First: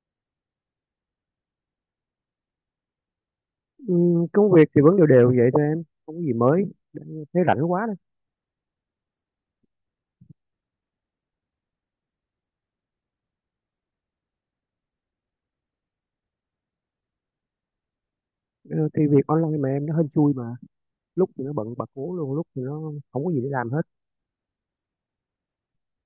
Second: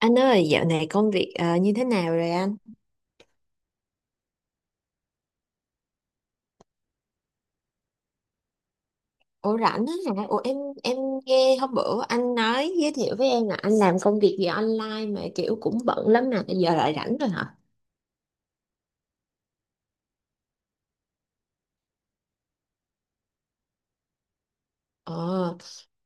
Anh ơi, dạo này công việc như thế nào rồi anh? Công việc thì vẫn đều đều vậy thôi, em không có gì mới. Đã- Thấy rảnh quá đó. Ủa rảnh á hả? Ủa em nghe hôm bữa anh nói giới thiệu với em là anh làm công việc gì online mà kiểu cũng bận lắm mà giờ lại rảnh rồi hả? Ờ, thì việc online mà em, nó hên xui mà, lúc thì nó bận bật cố luôn, lúc thì nó không có gì để làm hết. Ờ,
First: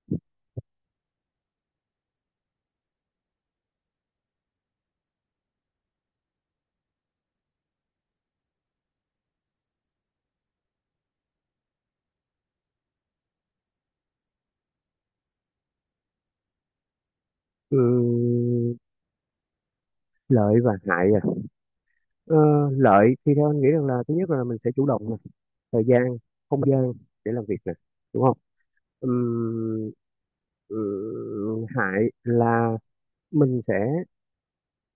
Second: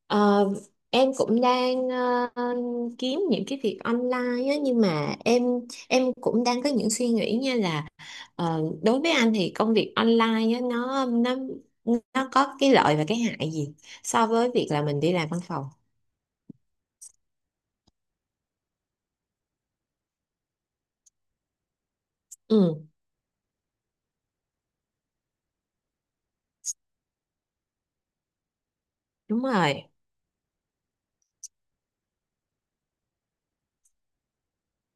ờ, em cũng đang kiếm những cái việc online á nhưng mà em cũng đang có những suy nghĩ như là đối với anh thì công việc online á nó có cái lợi và cái hại gì so với việc là mình đi làm văn phòng? Ừm, Lợi và hại à? Ờ, Ừ, Lợi thì theo anh nghĩ rằng là thứ nhất là mình sẽ chủ động nè, thời gian, không gian để làm việc nè, đúng không? đúng rồi. Ừm, Hại là mình sẽ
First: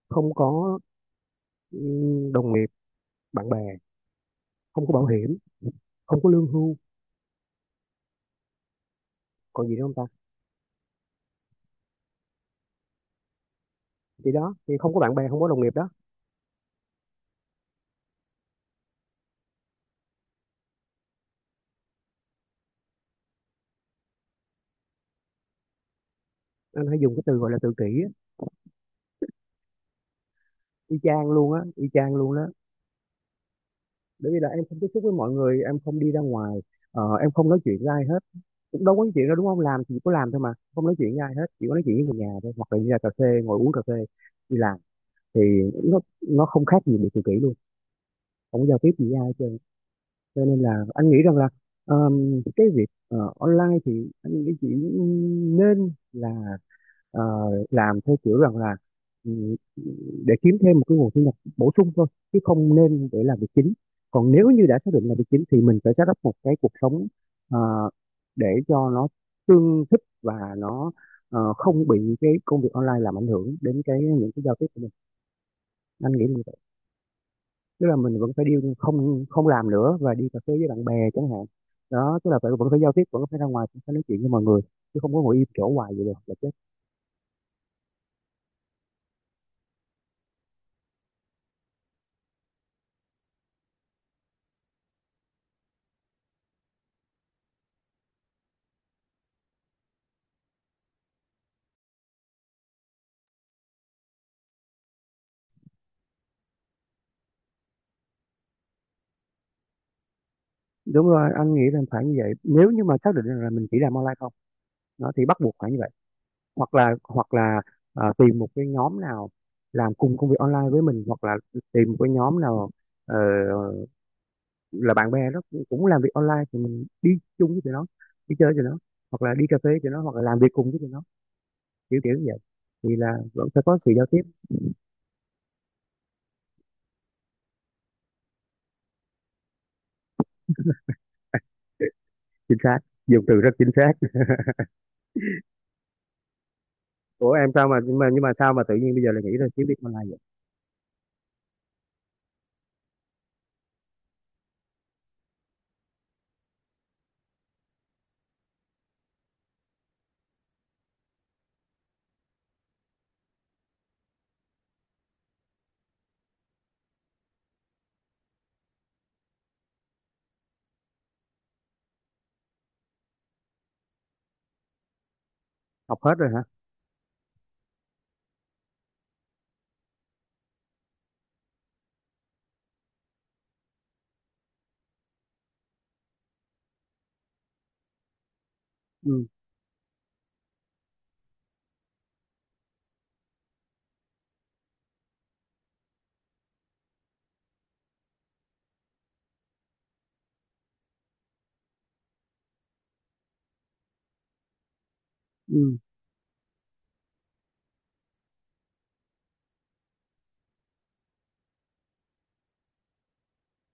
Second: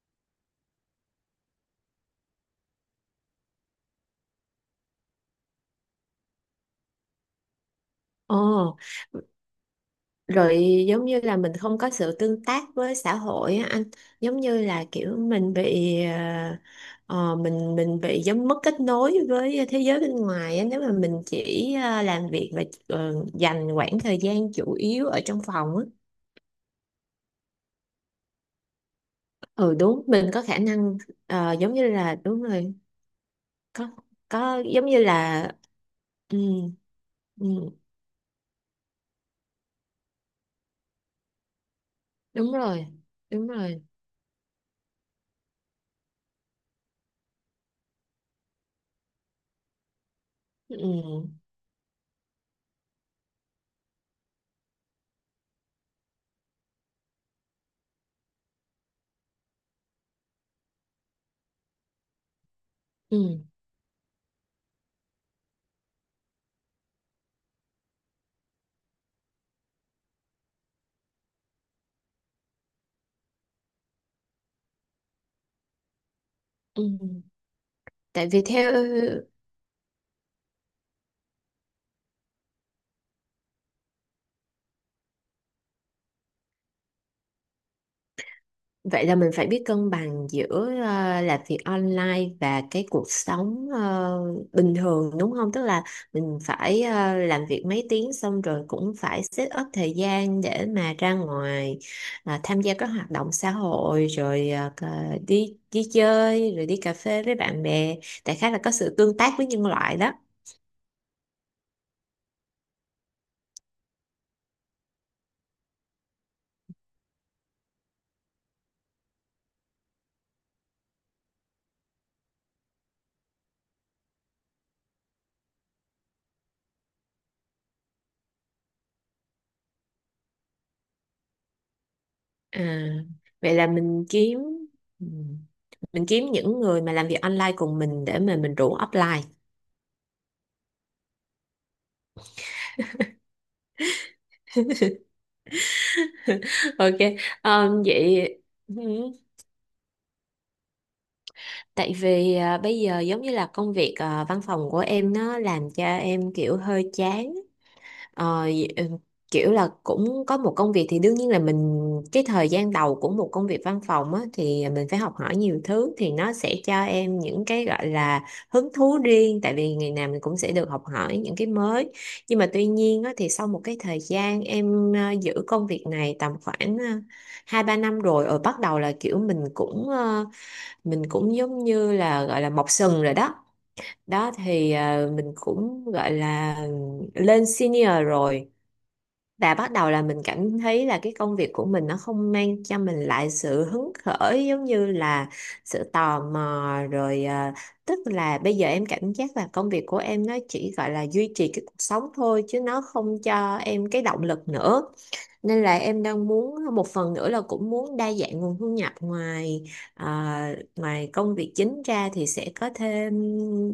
không có đồng nghiệp, bạn bè, không có bảo hiểm, không có lương hưu. Ồ, Còn gì nữa không ta? rồi giống như là mình không có sự tương tác với xã hội á anh, Thì giống đó, như thì là không có bạn kiểu bè, không có mình đồng nghiệp đó. bị mình bị giống mất kết nối với thế giới bên ngoài á, nếu mà mình chỉ làm việc và dành khoảng thời gian chủ yếu ở trong phòng á. Anh hay dùng cái từ gọi là tự kỷ á, Ừ đúng, mình có khả y năng chang luôn á, giống y như chang là luôn đúng đó. rồi, có Bởi vì là có em không tiếp giống như xúc với mọi là người, em không đi ra ừ, ngoài, em không nói ừ, chuyện với ai hết. Cũng đâu có nói chuyện đâu, đúng không? Làm thì chỉ có làm thôi mà không nói chuyện với ai hết, chỉ có nói chuyện với người nhà thôi đúng hoặc là đi rồi, ra cà phê đúng ngồi uống cà rồi. phê. Đi làm thì nó nó không khác gì bị tự kỷ luôn, không có giao tiếp gì với ai hết trơn. Cho nên là anh nghĩ Ừ, rằng là cái việc online thì anh nghĩ chỉ nên là ờ, làm theo kiểu rằng là ừ, để kiếm thêm một cái nguồn thu nhập bổ sung thôi, chứ không nên để làm ừ, việc chính. Còn nếu như đã xác định là việc chính thì mình phải set up một cái cuộc sống, ờ, để cho nó tương thích và nó không bị cái công việc online làm ảnh hưởng đến cái những cái giao tiếp của mình. Anh nghĩ như vậy. ừ. ừ. Tức là mình Tại vẫn vì phải đi, theo không không làm nữa và đi cà phê với bạn bè chẳng hạn. Đó, tức là phải vẫn phải giao tiếp, vẫn phải ra ngoài, vẫn phải nói chuyện với mọi người, chứ không có ngồi im chỗ hoài vậy được. vậy là mình phải biết cân bằng giữa làm việc online và cái cuộc sống bình thường đúng không? Tức là mình phải làm việc mấy tiếng xong rồi cũng phải set up thời gian để mà ra ngoài, à, tham gia các hoạt động xã hội rồi đi đi chơi rồi đi cà phê với bạn bè. Đại khái là có sự tương tác với nhân loại đó. Đúng rồi, anh nghĩ là phải như vậy. Nếu như mà xác định rằng là mình chỉ làm online không nó thì bắt buộc phải như vậy. Hoặc là tìm một cái nhóm nào làm cùng công việc online với mình, hoặc là tìm một cái nhóm nào ờ, là bạn bè đó cũng làm việc online thì mình đi chung với tụi nó, đi chơi với tụi nó, hoặc là đi cà phê với tụi nó, hoặc là làm việc cùng với tụi nó, kiểu kiểu như vậy, À, thì là vẫn vậy sẽ là có sự mình giao tiếp. kiếm, ừ, mình kiếm những người mà làm việc online cùng mình để mà mình rủ offline. Chính xác, dùng từ rất chính xác. Ok, Ủa em sao mà, nhưng mà vậy sao mà tự ừ, nhiên bây giờ lại nghĩ là kiếm việc online vậy? tại vì à, bây giờ giống như là công việc à, văn phòng của em nó làm cho em kiểu hơi chán. Ờ, kiểu là cũng có một công việc thì đương nhiên là mình, cái thời gian đầu của một công việc văn phòng á, thì mình phải học hỏi nhiều thứ thì nó sẽ cho em những cái gọi là hứng thú riêng tại vì ngày nào mình cũng sẽ được học hỏi những cái mới, nhưng mà tuy nhiên á, thì sau một cái thời gian em giữ công việc Học hết này rồi tầm hả? khoảng hai ba năm rồi rồi bắt đầu là kiểu mình cũng mình cũng giống như là gọi là mọc sừng rồi đó, đó thì mình cũng gọi là lên senior rồi, Ừ, và bắt đầu là mình cảm thấy là cái công việc của mình nó không mang cho mình lại sự hứng khởi giống như là sự tò mò rồi à, tức là bây giờ em cảm giác là công việc của em nó chỉ gọi là duy trì cái cuộc sống thôi chứ nó không cho em cái động lực nữa, nên ừ. là em đang muốn một phần nữa là cũng muốn đa dạng nguồn thu nhập ngoài, à, ngoài công việc chính ra thì sẽ có thêm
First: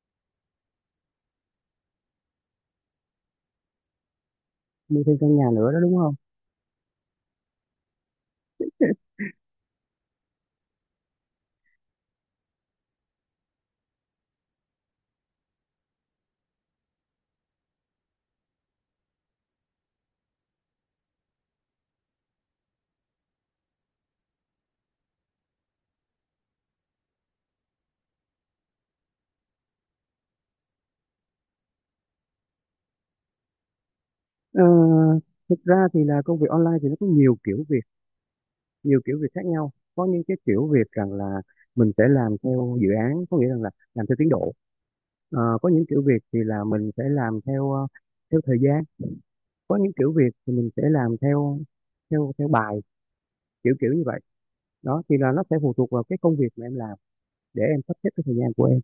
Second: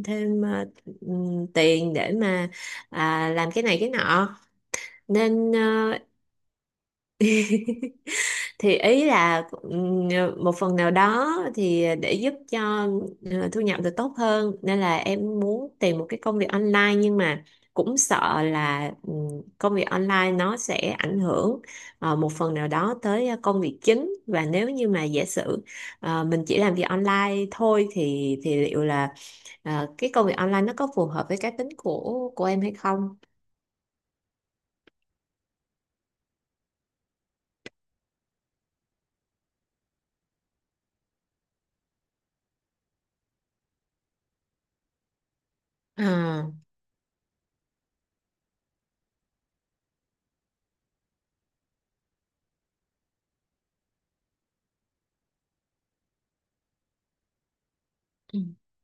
thêm à, tiền để mà à, làm cái này cái nọ, Mua thêm căn nhà nên nữa đó, đúng ờ, không? thì ý là một phần nào đó thì để giúp cho thu nhập được tốt hơn nên là em muốn tìm một cái công việc online nhưng mà cũng sợ là công việc online nó sẽ ảnh hưởng một phần nào đó tới công việc chính, và nếu như mà giả sử mình chỉ làm việc online thôi thì liệu là cái công việc online nó có phù hợp với cá tính của em hay không? Ờ, Thực ra thì là công việc online thì nó có nhiều kiểu việc khác nhau. Có những cái kiểu việc rằng là mình sẽ làm theo dự án, có nghĩa rằng là làm theo tiến độ. Có những kiểu việc thì À. là mình sẽ làm theo theo thời gian. Có những kiểu việc thì mình sẽ làm theo theo theo bài, kiểu kiểu như vậy. Đó thì là nó sẽ phụ thuộc vào cái công việc mà em làm để em sắp xếp cái thời gian của em,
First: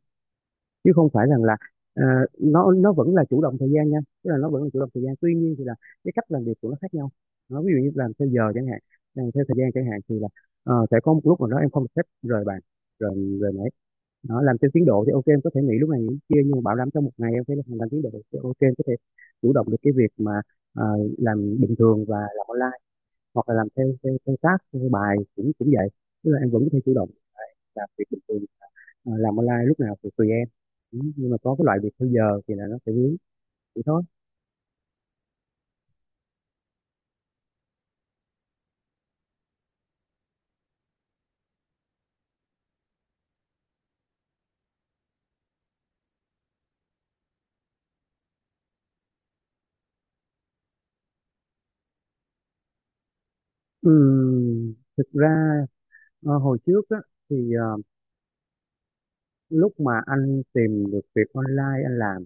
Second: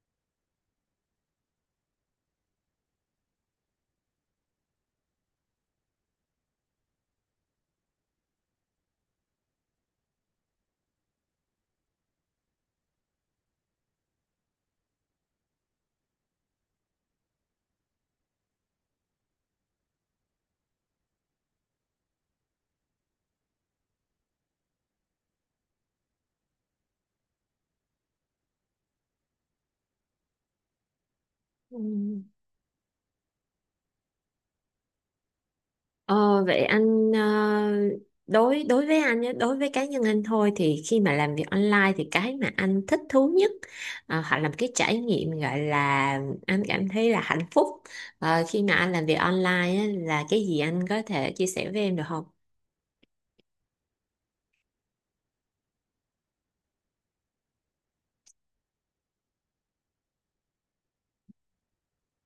chứ không phải rằng là ờ, nó vẫn là chủ động thời gian nha. Tức là nó vẫn là chủ động thời gian, tuy nhiên thì là cái cách làm việc của nó khác nhau. Nó ví dụ như làm theo giờ chẳng hạn, làm theo thời gian chẳng hạn, thì là sẽ có một lúc mà đó em không xếp rời bàn, rồi rồi nãy. Nó làm theo tiến độ thì ok em có thể nghỉ lúc này nghỉ lúc kia, nhưng mà bảo đảm trong một ngày em phải làm tiến độ thì ok em có thể chủ động được cái việc mà ờ, làm bình thường và làm online. Hoặc là làm theo theo, theo task, theo bài, cũng cũng vậy. Tức là em vẫn có thể chủ động làm việc bình thường, làm online lúc nào thì tùy em. Ừ, nhưng mà có cái loại Ừ. việc theo giờ thì là nó sẽ vướng vậy thôi. Ờ, vậy anh ờ, đối đối với anh nhé, đối với cá nhân anh thôi thì khi mà làm việc online thì cái mà anh thích thú nhất hoặc là một cái trải nghiệm gọi là anh cảm thấy là hạnh phúc khi mà anh làm việc online á, là cái gì anh có thể chia sẻ với em được không? Thực ra hồi trước á thì lúc mà anh tìm được việc online anh làm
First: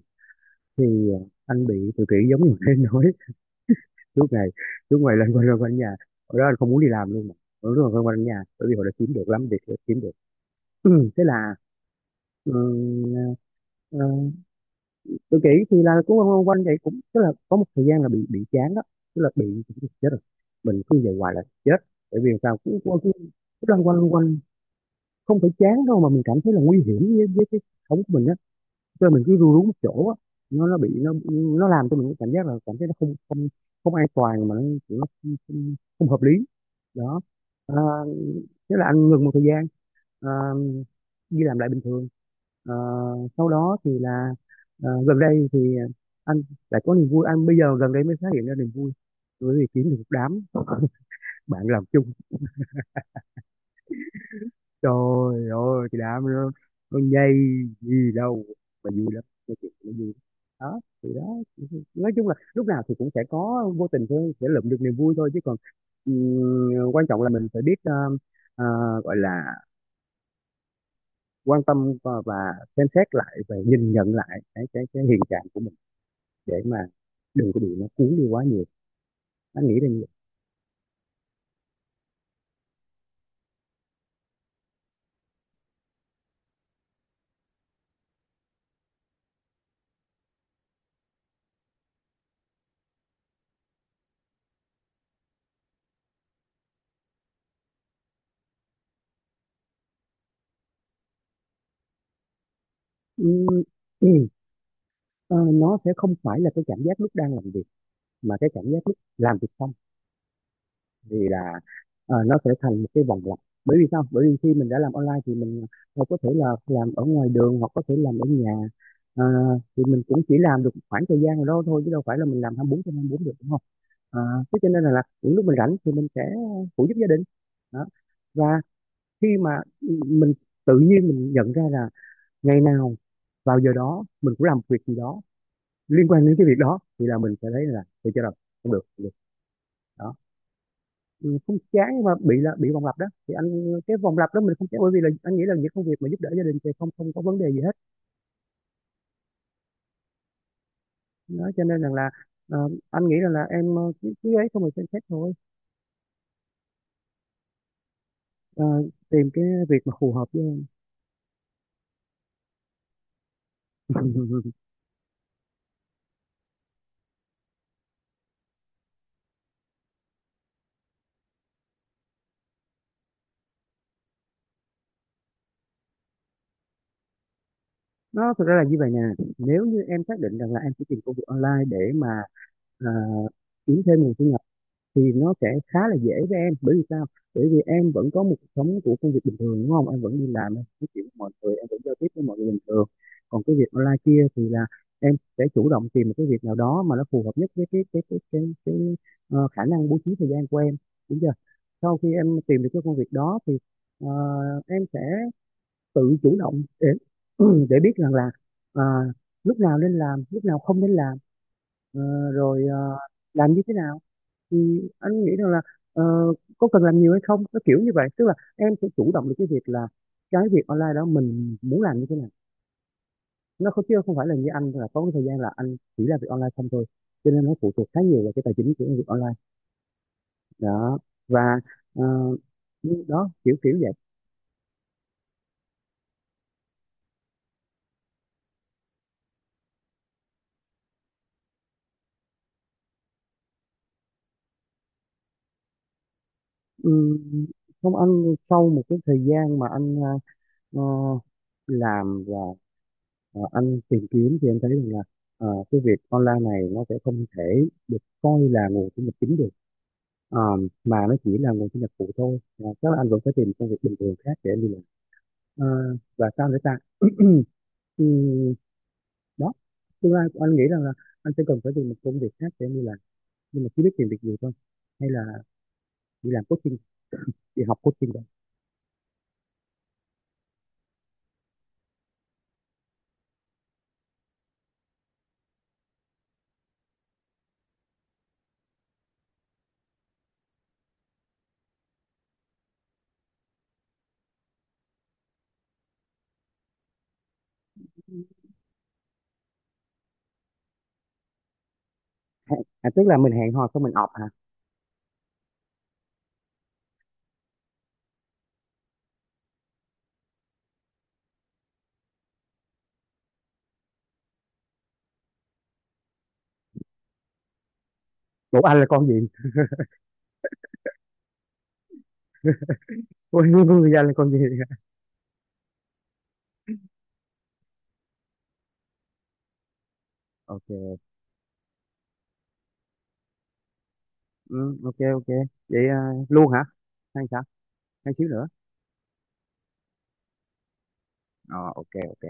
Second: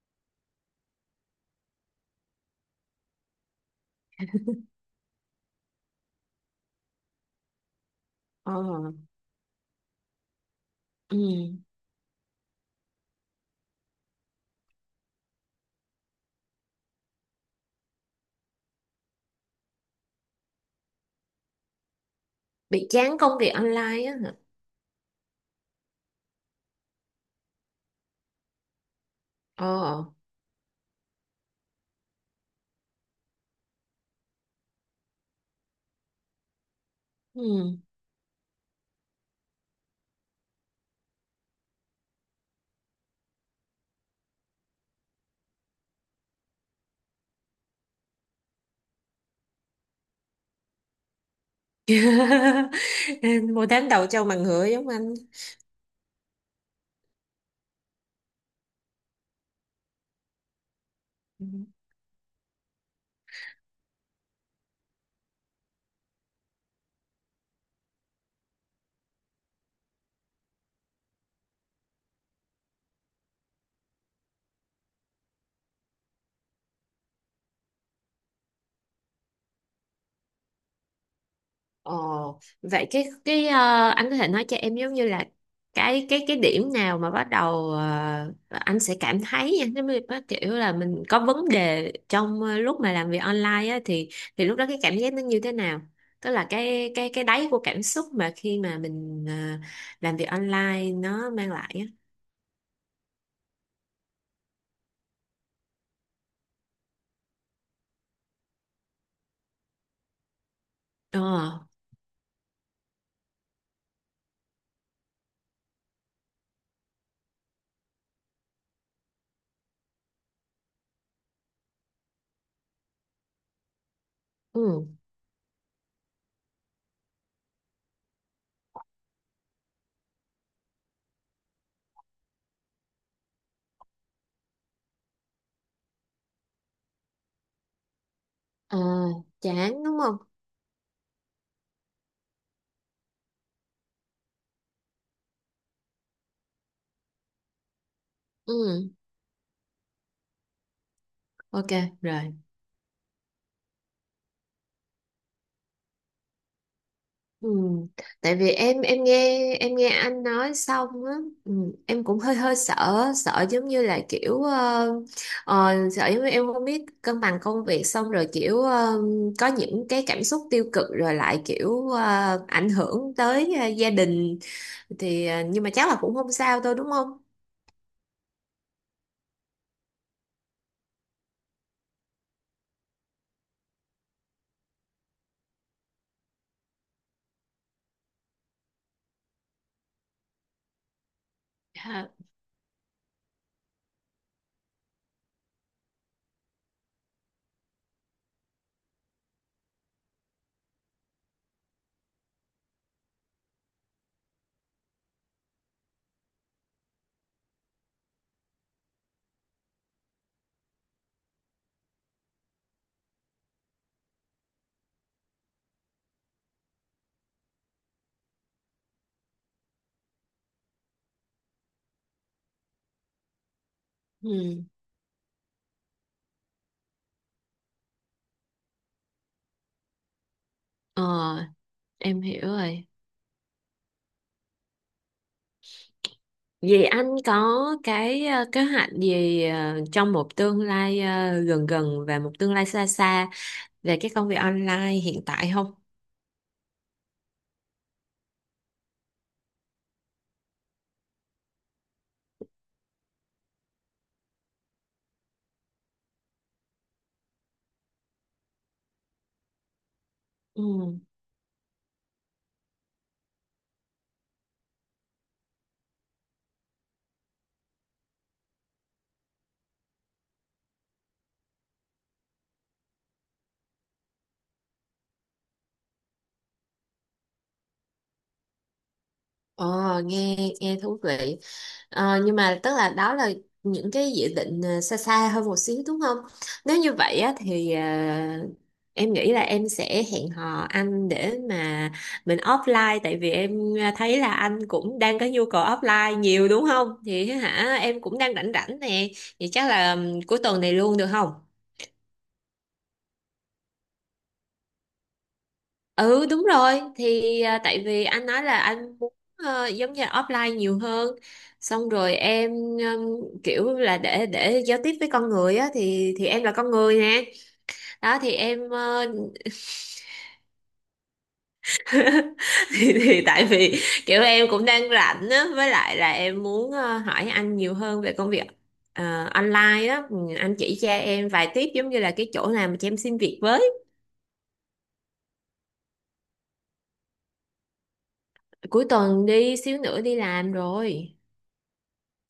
thì anh bị tự kỷ giống như em nói. lúc ngày lúc ngày lên quanh nhà, ở đó anh không muốn đi làm luôn mà. Lúc đó là quanh quanh nhà, Ờ, bởi vì họ đã kiếm được lắm việc đã kiếm được. ừ. Thế là ừ, tự kỷ thì là cũng quanh quanh quanh vậy, cũng tức là có một thời gian là bị chán đó, tức là bị chết rồi, mình cứ về hoài là chết. Bởi vì sao, cứ, Bị cứ, cứ chán công việc cứ loanh quanh online loanh á hả? quanh. Không phải chán đâu mà mình cảm thấy là nguy hiểm với cái sống của mình á, cho nên mình cứ ru rú một Ờ. chỗ á. Nó nó bị nó nó làm cho mình cái cảm giác là cảm thấy nó không không không an toàn, mà nó không hợp lý đó. à, Ừ. Thế là anh ngừng một thời gian, ờ, đi làm lại bình thường. Ờ, Sau đó thì là gần đây thì anh lại có niềm vui, anh bây giờ gần đây mới phát hiện ra niềm vui, bởi vì kiếm được một đám bạn làm chung. Một tháng đầu trâu mà ngựa giống anh. Trời ơi, cái đám nó nhây gì đâu mà vui lắm, nói chuyện nó vui lắm. Đó thì đó, nói chung là lúc nào thì cũng sẽ có vô tình thôi sẽ lượm được niềm vui thôi, chứ còn ừ, quan trọng là mình phải biết ờ, gọi là quan tâm và xem xét lại và nhìn nhận lại cái hiện trạng của mình, để mà đừng có bị nó cuốn đi quá nhiều. Anh nghĩ là như vậy. Ồ, vậy cái anh có thể nói cho em giống như là cái điểm nào mà bắt đầu anh sẽ cảm thấy nha, giống như bắt kiểu là mình có vấn đề trong lúc mà làm việc online á thì lúc đó cái cảm giác nó như thế nào? Tức là cái đáy của cảm xúc mà khi mà mình làm việc online nó mang lại á. Ừm, ờ, nó sẽ không phải là cái cảm giác lúc đang làm việc, mà cái cảm giác lúc làm việc xong, vì Ờ, là nó sẽ thành một cái vòng lặp. Bởi vì sao? Bởi vì khi mình đã làm online thì mình có thể là làm ở ngoài đường hoặc có thể làm ở nhà. Ờ, thì mình cũng chỉ làm được khoảng thời gian nào đó thôi, chứ đâu phải là mình làm 24/24 được, đúng không? à, Thế cho nên ừ, là những lúc mình rảnh thì mình sẽ phụ giúp gia đình đó. Và khi mà mình tự nhiên mình nhận ra là ngày nào vào giờ đó mình cũng làm việc gì đó liên quan đến cái việc đó thì là mình sẽ thấy là thì cho rồi. Không ờ, được, không được. chán đúng Đó. không? Ừ, không chán nhưng mà bị là bị vòng lặp đó thì anh, cái vòng lặp đó mình không chán, bởi vì là anh nghĩ là những công việc mà giúp đỡ gia đình thì không không có vấn đề gì hết Ừ, đó. Cho ok nên rằng là rồi. Anh nghĩ rằng là em cứ cứ ấy xong rồi xem xét thôi. Ừ. Tại vì Ờ, em Tìm cái nghe em việc nghe mà phù anh hợp với nói xong á, ừ. Em cũng hơi hơi sợ, sợ giống như là kiểu em. Sợ giống như em không biết cân bằng công việc xong rồi kiểu có những cái cảm xúc tiêu cực rồi lại kiểu ảnh hưởng tới gia đình, thì nhưng mà chắc là cũng không sao thôi đúng không? Nó thực ra là như vậy nè, nếu như em xác định rằng là em sẽ tìm công việc online để mà à, kiếm thêm nguồn thu nhập thì nó sẽ khá là dễ với em. Bởi vì sao? Bởi vì em vẫn có một cuộc sống của công việc bình thường, đúng không? Em vẫn đi làm, em nói chuyện với mọi người, em vẫn giao tiếp Dạ. với mọi người bình thường. Còn cái việc online kia thì là em sẽ chủ động tìm một cái việc nào đó mà nó phù hợp nhất với cái khả năng bố trí thời gian của em, đúng chưa? Sau khi em tìm được cái công việc đó thì ờ, em sẽ tự chủ động để để biết rằng là à, lúc nào nên làm, lúc nào không nên làm, rồi làm như thế nào, thì anh nghĩ rằng là ờ, có cần làm nhiều hay không, nó kiểu như vậy. Tức là em sẽ chủ động được cái việc là cái việc online đó mình muốn làm như thế nào, nó không, chứ không phải là như Ừ. anh là có cái thời gian là anh chỉ làm việc online không thôi. Cho nên nó phụ thuộc khá nhiều vào cái tài chính của việc online đó. Ờ, Và ờ, em hiểu rồi. đó kiểu kiểu vậy. Vậy anh có cái kế hoạch gì trong một tương lai gần gần và một tương lai xa xa về cái công việc online hiện tại không? Ừm, Không, anh sau một cái thời gian mà anh ờ, làm và anh tìm kiếm thì anh thấy rằng là cái việc online này nó sẽ không thể được coi là nguồn thu nhập chính được. Ờ, mà Ừ. nó chỉ là nguồn thu nhập phụ thôi. Ờ, Chắc là anh vẫn phải tìm công việc bình thường khác để anh đi làm. Ờ, và sao nữa ta? Ừ, Đó, tương lai của anh nghĩ rằng là anh sẽ cần phải tìm một công việc khác để anh đi làm, nhưng mà chỉ biết tìm việc gì thôi, hay là đi làm coaching, đi học coaching rồi. Ờ, nghe nghe thú vị. Ờ, nhưng mà tức là đó là những cái dự định xa xa hơn một xíu đúng không? Nếu như vậy á, thì em nghĩ là em sẽ hẹn hò anh để mà mình offline tại vì em thấy là anh cũng đang có nhu cầu offline nhiều đúng không? Thì hả em cũng đang rảnh rảnh nè. Vậy chắc là cuối tuần này luôn được không? Tức là mình hẹn hò xong mình ọp hả? Ừ đúng rồi, thì à, tại vì anh nói là anh muốn giống như là offline nhiều hơn, xong rồi em kiểu là để giao tiếp với con người á thì em là con người nè, đó thì Ủa em anh là con ờ, gì? Thì tại Ôi vì anh là kiểu con gì? em cũng đang rảnh á với lại là em muốn hỏi anh nhiều hơn về công việc online á. Ừ, anh chỉ cho Ok, em vài tiếp giống như là cái chỗ nào mà cho em xin việc với ừ, ok, ok. Vậy luôn hả? Hay sao? Hay xíu nữa? cuối tuần đi xíu nữa đi làm rồi, Ờ, ok, ok.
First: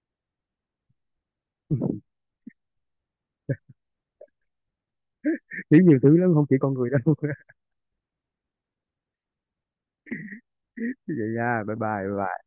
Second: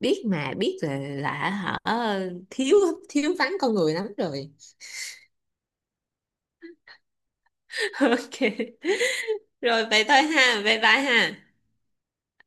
biết mà biết là hả, thiếu thiếu vắng con người lắm rồi. Xíu nhiều thứ lắm, không chỉ con người đâu. Ok rồi vậy thôi ha, bye bye Vậy ha. nha, bye bye bye bye.